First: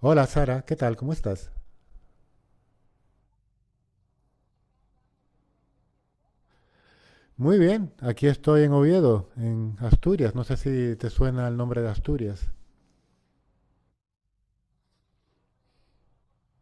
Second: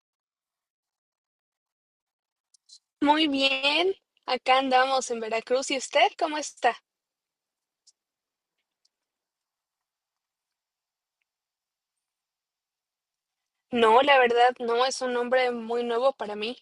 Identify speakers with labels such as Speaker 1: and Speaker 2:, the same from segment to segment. Speaker 1: Hola Sara, ¿qué tal? ¿Cómo estás?
Speaker 2: Muy bien, acá andamos en Veracruz. ¿Y usted cómo está?
Speaker 1: Muy bien, aquí estoy en Oviedo, en Asturias. No sé si te suena el nombre de Asturias.
Speaker 2: No, la verdad, no es un nombre muy nuevo para mí.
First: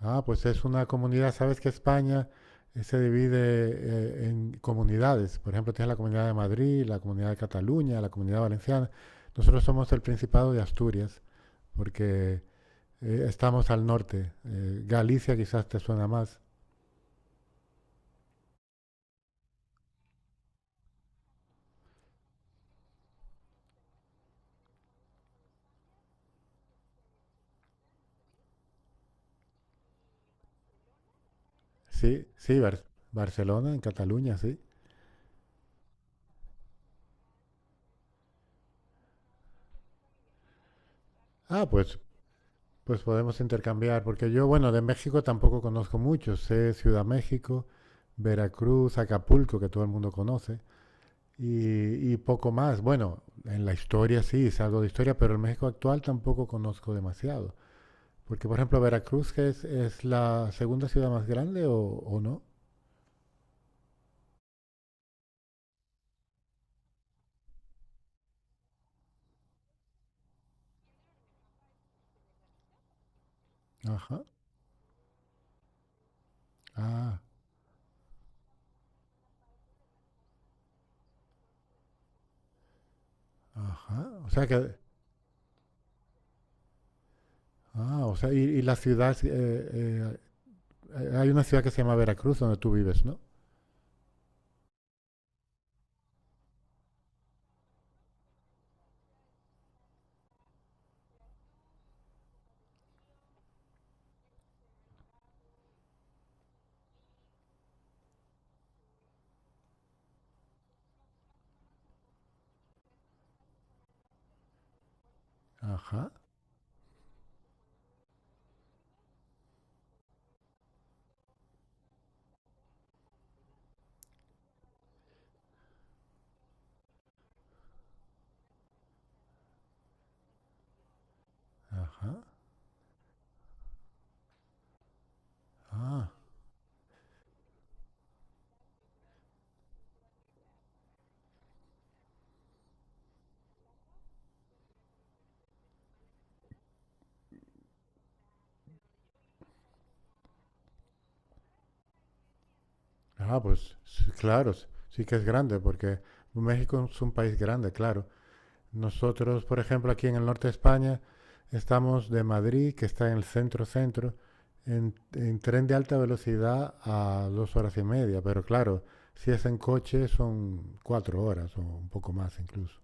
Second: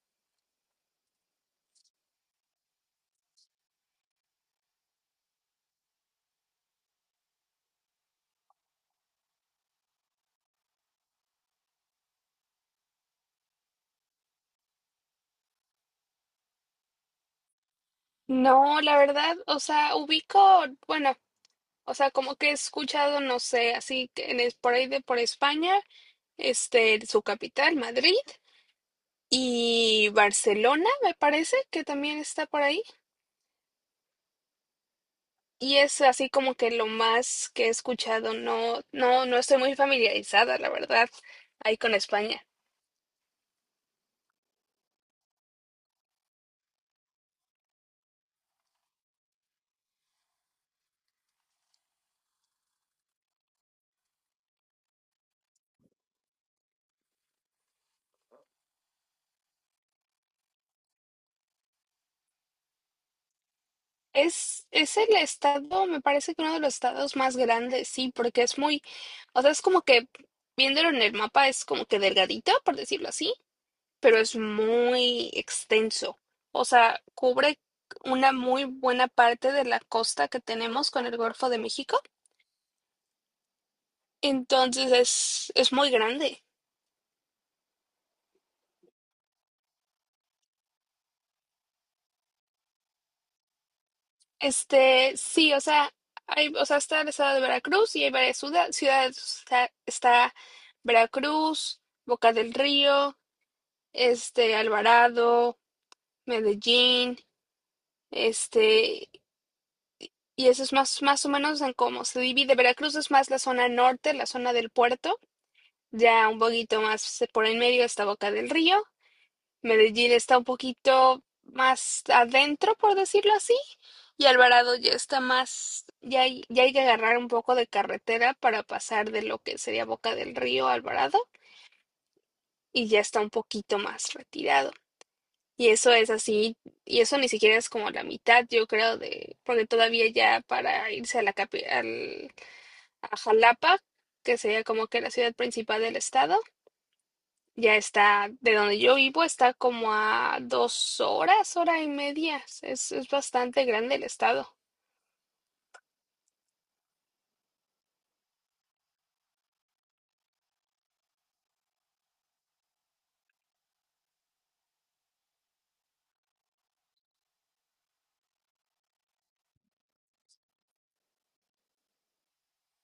Speaker 1: Ah, pues es una comunidad, sabes que España se divide en comunidades. Por ejemplo, tienes la Comunidad de Madrid, la Comunidad de Cataluña, la Comunidad Valenciana. Nosotros somos el Principado de Asturias, porque estamos al norte. Galicia quizás te suena más.
Speaker 2: No, la verdad, o sea, ubico, bueno, o sea, como que he escuchado, no sé, así que por ahí de por España, su capital, Madrid, y Barcelona, me parece que también
Speaker 1: Sí,
Speaker 2: está
Speaker 1: sí,
Speaker 2: por ahí.
Speaker 1: Barcelona, en Cataluña, sí.
Speaker 2: Y es así como que lo más que he escuchado. No, no, estoy muy familiarizada, la verdad,
Speaker 1: Ah,
Speaker 2: ahí con
Speaker 1: pues
Speaker 2: España.
Speaker 1: Pues podemos intercambiar, porque yo, bueno, de México tampoco conozco mucho. Sé Ciudad México, Veracruz, Acapulco, que todo el mundo conoce, y poco más. Bueno, en la historia sí, sé algo de historia, pero el México actual tampoco conozco demasiado. Porque, por ejemplo, Veracruz, que es la segunda ciudad más grande o no.
Speaker 2: Es el estado, me parece que uno de los estados más grandes, sí, porque es muy, o sea, es como que viéndolo en el mapa es como que delgadita, por decirlo así, pero
Speaker 1: Ajá.
Speaker 2: es muy extenso. O sea,
Speaker 1: Ah,
Speaker 2: cubre una muy buena parte de la costa que tenemos con el Golfo de México.
Speaker 1: ajá. O sea que,
Speaker 2: Entonces es muy grande.
Speaker 1: ah, o sea, y la ciudad, hay una ciudad que se llama Veracruz donde tú vives, ¿no?
Speaker 2: Sí, o sea, hay, o sea, está el estado de Veracruz y hay varias ciudades. Está Veracruz, Boca del Río, Alvarado, Medellín, este, y eso es más, más o menos en cómo se divide. Veracruz es más la zona norte, la zona del puerto,
Speaker 1: Ajá,
Speaker 2: ya un poquito más por en medio está Boca del Río. Medellín está un poquito más adentro, por decirlo así, y Alvarado ya está más, ya hay que agarrar un poco de carretera para pasar de lo que sería Boca del Río a Alvarado,
Speaker 1: ajá.
Speaker 2: y ya está un poquito más retirado. Y eso es
Speaker 1: Ah,
Speaker 2: así, y eso ni siquiera es como la mitad, yo creo, de, porque todavía ya para irse a a Jalapa, que sería como que la ciudad principal del estado, ya está, de donde yo vivo, está como a dos horas, hora y media. Es
Speaker 1: Ah,
Speaker 2: bastante
Speaker 1: pues
Speaker 2: grande
Speaker 1: sí,
Speaker 2: el
Speaker 1: claro,
Speaker 2: estado.
Speaker 1: sí sí que es grande, porque México es un país grande, claro. Nosotros, por ejemplo, aquí en el norte de España, estamos de Madrid, que está en el centro-centro, en tren de alta velocidad a 2 horas y media, pero claro, si es en coche son 4 horas o un poco más incluso.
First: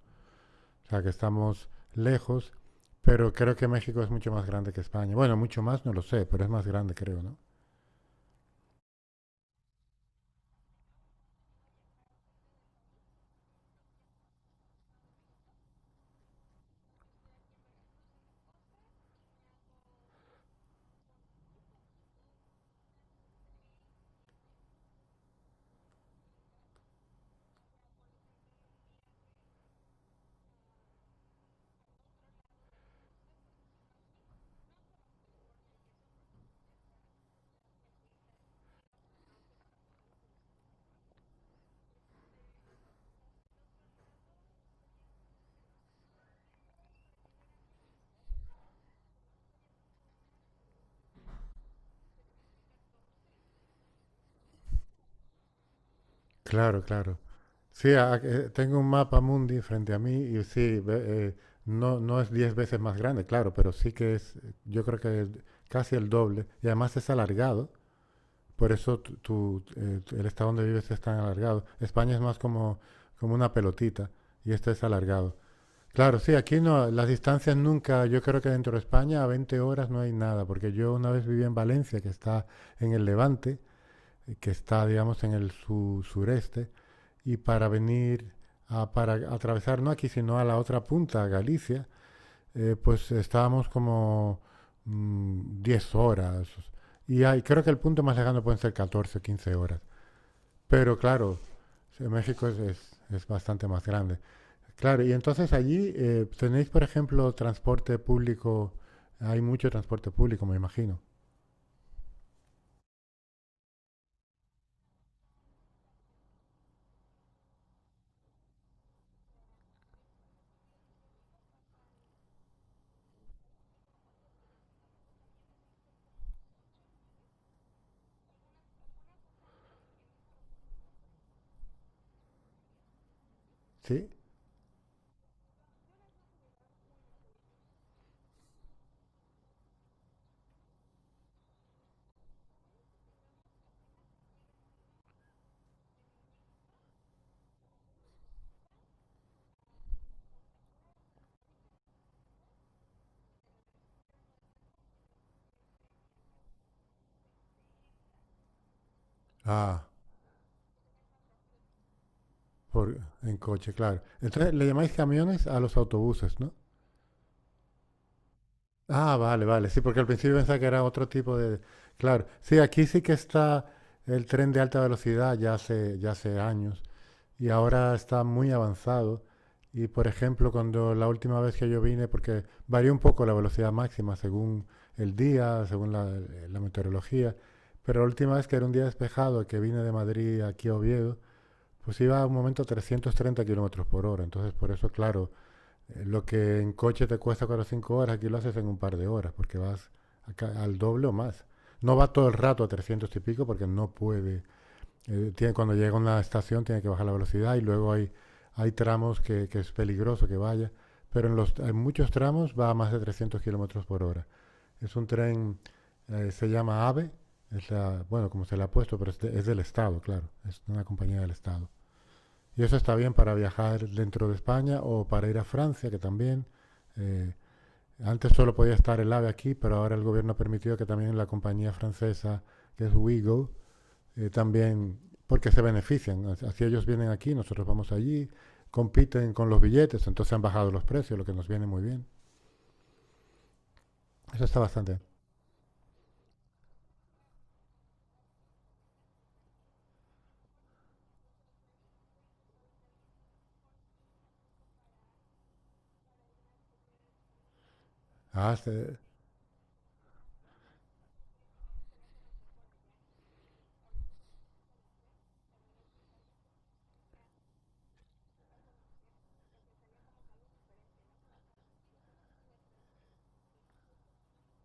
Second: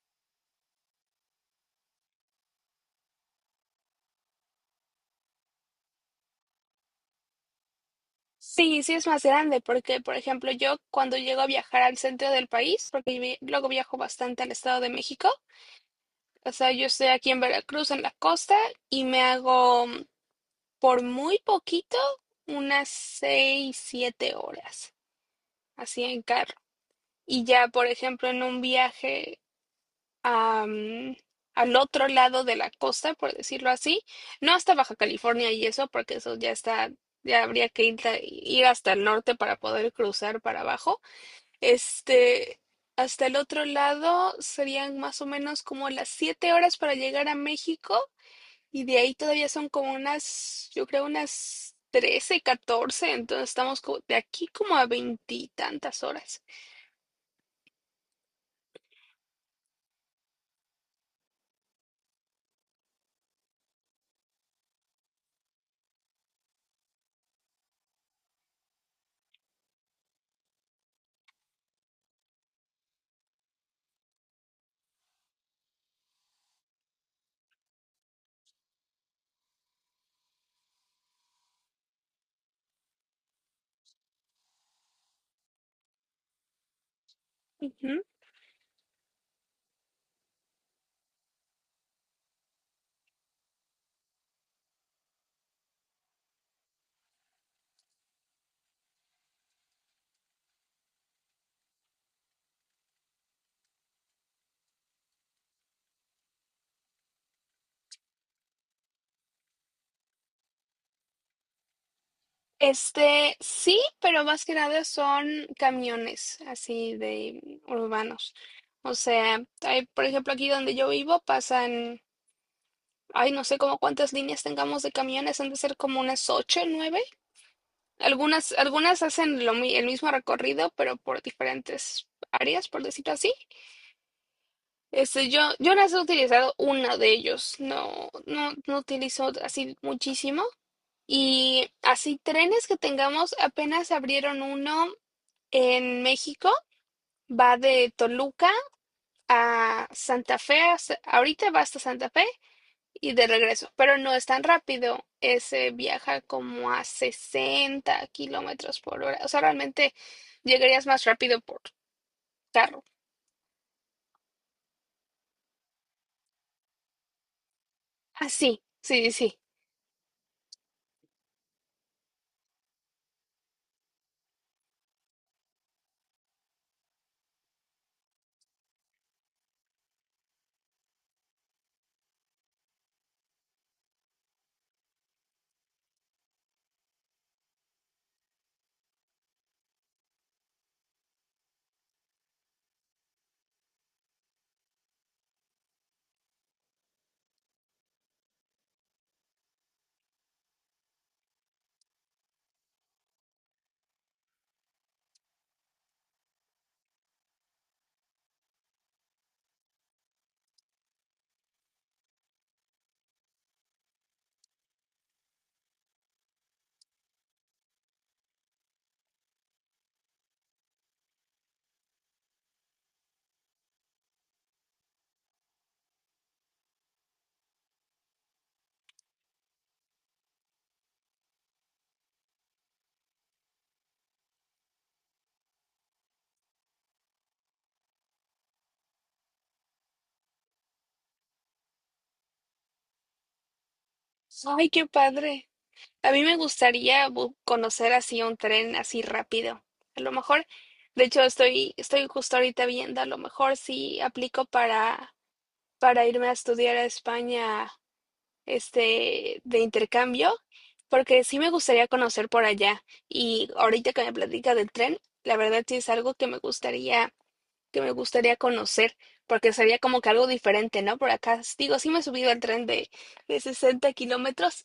Speaker 1: O sea que estamos lejos, pero creo que México es mucho más grande que España. Bueno, mucho más no lo sé, pero es más grande creo, ¿no?
Speaker 2: Sí, es más grande, porque por ejemplo yo cuando llego a viajar al centro del país, luego viajo bastante al estado de México, o sea, yo estoy aquí en Veracruz, en la costa, y me hago. Por muy poquito, unas seis, siete horas, así en carro. Y ya, por ejemplo, en un viaje a, al otro lado de la costa, por decirlo así, no hasta Baja California y eso, porque eso ya está, ya habría que ir, ir hasta el norte para poder cruzar para abajo. Este, hasta el otro lado serían más o menos como las siete horas para llegar a México y de ahí todavía son como unas, yo creo unas 13 catorce, entonces de aquí como a veintitantas horas.
Speaker 1: Claro, claro. Sí, tengo un mapa mundi frente a mí y sí, no, no es 10 veces más grande, claro, pero sí que es, yo creo que es casi el doble y además es alargado, por eso el estado donde vives es tan alargado. España es más como una pelotita y este es alargado. Claro, sí, aquí no, las distancias nunca, yo creo que dentro de España a 20 horas no hay nada, porque yo una vez viví en Valencia, que está en el Levante, que está, digamos, en el sureste y para
Speaker 2: Ujú.
Speaker 1: venir para atravesar, no aquí, sino a la otra punta, Galicia, pues estábamos como 10 horas. Y hay, creo que el punto más lejano pueden ser 14 o 15 horas. Pero claro, México es bastante más grande. Claro, y entonces allí tenéis, por ejemplo, transporte público. Hay mucho transporte público, me imagino.
Speaker 2: Sí, pero más que nada son camiones así de urbanos. O sea, hay, por ejemplo, aquí donde yo vivo pasan, ay, no sé cómo cuántas líneas tengamos de camiones, han de ser como unas ocho, nueve. Algunas hacen el mismo recorrido, pero por diferentes áreas, por decirlo así.
Speaker 1: ¿Sí?
Speaker 2: Yo las he utilizado una de ellos, no, utilizo así muchísimo. Y así trenes que tengamos, apenas abrieron uno en México, va de Toluca a Santa Fe, ahorita va hasta Santa Fe y de regreso, pero no es tan rápido, ese viaja como a 60 kilómetros por hora, o sea,
Speaker 1: Ah,
Speaker 2: realmente llegarías más rápido por carro.
Speaker 1: por, en coche, claro. Entonces le llamáis camiones a los autobuses, ¿no?
Speaker 2: Ah, sí, sí,
Speaker 1: Ah,
Speaker 2: sí.
Speaker 1: vale, vale. Sí, porque al principio pensaba que era otro tipo de... Claro, sí, aquí sí que está el tren de alta velocidad ya hace años y ahora está muy avanzado. Y por ejemplo, cuando la última vez que yo vine, porque varía un poco la velocidad máxima según el día, según la meteorología, pero la última vez que era un día despejado, que vine de Madrid aquí a Oviedo, pues iba a un momento a 330 kilómetros por hora. Entonces, por eso, claro, lo que en coche te cuesta 4 o 5 horas, aquí lo haces en un par de horas, porque vas acá al doble o más. No va todo el rato a 300 y pico porque no puede. Cuando llega a una estación tiene que bajar la velocidad y luego hay tramos que es peligroso que vaya. Pero en muchos tramos va a más de 300 kilómetros por hora. Es un tren, se llama AVE, es la, bueno, como se le ha puesto, pero es del Estado, claro. Es una compañía del Estado. Y eso está bien para viajar dentro de España o para ir a Francia, que también. eh, Antes solo podía estar el AVE aquí, pero ahora el gobierno ha permitido que también la compañía francesa, que es Wigo, también, porque se benefician. Así ellos vienen aquí, nosotros vamos allí, compiten con los billetes, entonces han bajado los precios, lo que nos viene muy bien. Eso
Speaker 2: Sí.
Speaker 1: está
Speaker 2: Ay, qué
Speaker 1: bastante bien.
Speaker 2: padre. A mí me gustaría conocer así un tren así rápido. A lo mejor, de hecho, estoy justo ahorita viendo, a lo mejor sí aplico para irme a estudiar a España,
Speaker 1: Ah.
Speaker 2: de intercambio, porque sí me gustaría conocer por allá. Y ahorita que me platica del tren, la verdad sí es algo que me gustaría conocer, porque sería como que algo diferente, ¿no? Por acá, digo, sí me he subido al tren de 60 kilómetros,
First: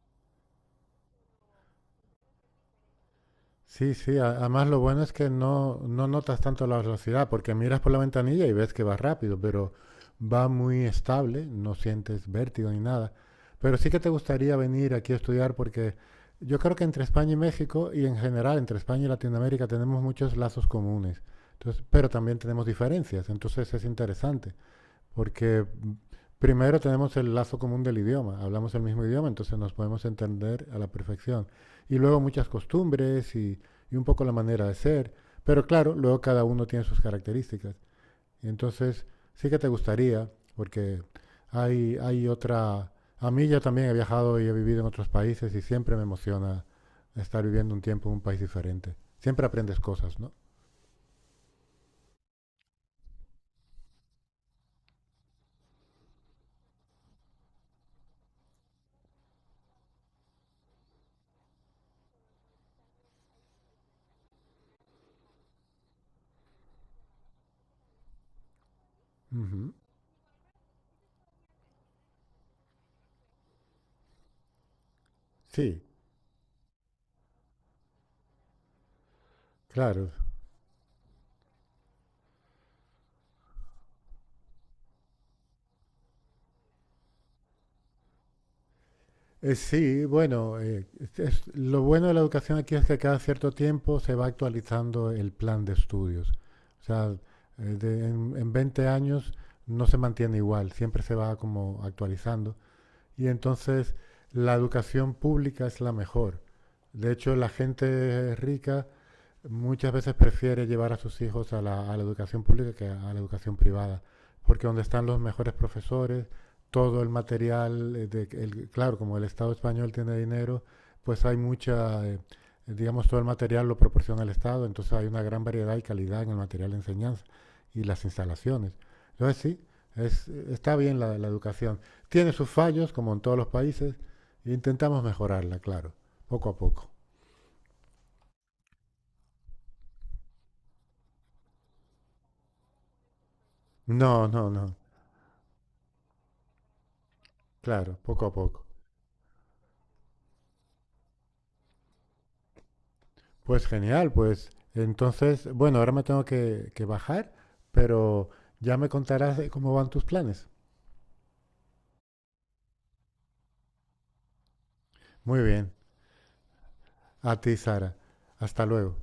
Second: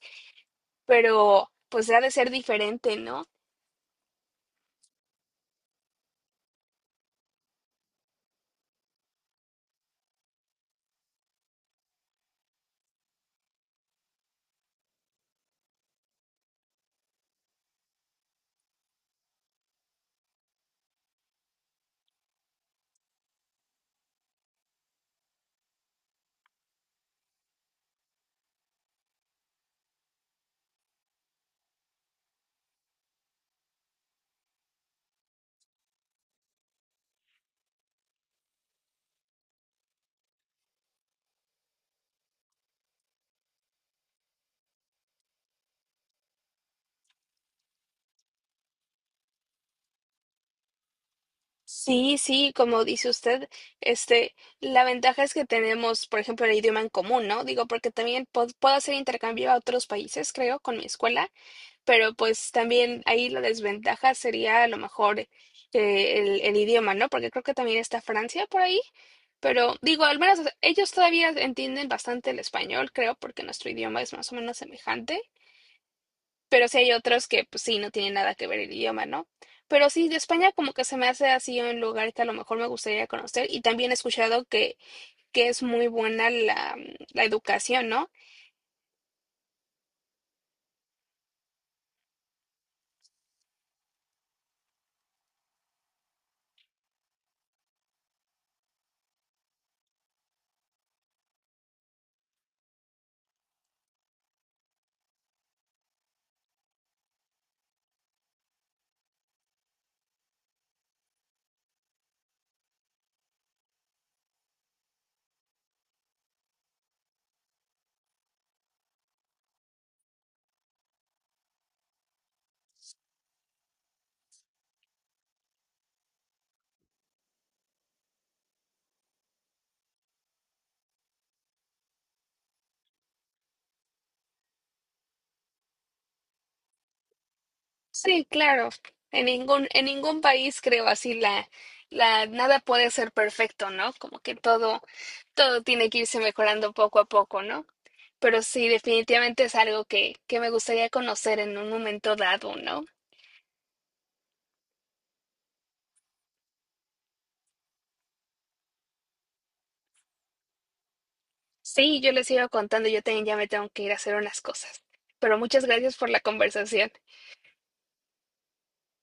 Speaker 2: pero pues ha de ser diferente, ¿no?
Speaker 1: Sí, sí, además lo bueno es que no, no notas tanto la velocidad, porque miras por la ventanilla y ves que va rápido, pero va muy estable, no sientes vértigo ni nada. Pero sí que te gustaría venir aquí a estudiar porque yo creo que entre España y México y en general entre España y Latinoamérica tenemos muchos lazos comunes, entonces, pero también tenemos diferencias, entonces es interesante. Porque primero tenemos el lazo común del idioma, hablamos el mismo idioma, entonces nos podemos entender a la perfección. Y luego muchas costumbres y un poco la manera de ser, pero claro, luego cada uno tiene sus características. Y entonces sí que te gustaría, porque hay otra... A mí ya también he viajado y he vivido en otros países y siempre me emociona estar viviendo un tiempo en un país diferente. Siempre aprendes cosas, ¿no?
Speaker 2: Sí, sí, como dice usted, este, la ventaja es que tenemos, por ejemplo, el idioma en común, ¿no? Digo, porque también puedo hacer intercambio a otros países, creo, con mi escuela, pero pues también ahí la desventaja sería a lo mejor el idioma, ¿no? Porque creo que también está Francia por ahí,
Speaker 1: Ujú.
Speaker 2: pero digo, al menos ellos todavía entienden bastante el español, creo, porque nuestro idioma es más o menos semejante.
Speaker 1: Sí,
Speaker 2: Pero sí hay otros que, pues sí, no tienen nada que ver el idioma, ¿no? Pero sí,
Speaker 1: claro.
Speaker 2: de España como que se me hace así un lugar que a lo mejor me gustaría conocer y también he escuchado que es muy buena la, la educación, ¿no?
Speaker 1: Sí, bueno, lo bueno de la educación aquí es que cada cierto tiempo se va actualizando el plan de estudios. O sea, en 20 años no se mantiene igual, siempre se va como actualizando. Y entonces la educación pública es la mejor. De hecho, la gente rica muchas veces prefiere llevar a sus hijos a a la educación pública que a la educación privada, porque donde están los mejores profesores, todo el material, claro, como el Estado español tiene dinero, pues hay mucha, digamos, todo el material lo proporciona el Estado, entonces hay una gran variedad y calidad en el material de enseñanza y las instalaciones. Entonces sí, está bien la educación. Tiene sus fallos, como en todos los países, e intentamos mejorarla, claro, poco a poco.
Speaker 2: Sí, claro. En ningún país creo así la, la, nada puede ser perfecto, ¿no? Como
Speaker 1: No,
Speaker 2: que
Speaker 1: no, no.
Speaker 2: todo, todo tiene que irse mejorando poco a poco, ¿no?
Speaker 1: Claro, poco a
Speaker 2: Pero
Speaker 1: poco.
Speaker 2: sí, definitivamente es algo que me gustaría conocer en un momento dado, ¿no?
Speaker 1: Pues genial, pues entonces, bueno, ahora me tengo que bajar, pero ya me contarás de cómo van tus planes.
Speaker 2: Sí, yo les sigo contando, yo también ya me tengo que ir a hacer unas cosas. Pero
Speaker 1: Muy
Speaker 2: muchas
Speaker 1: bien,
Speaker 2: gracias por la conversación.
Speaker 1: a ti, Sara. Hasta luego.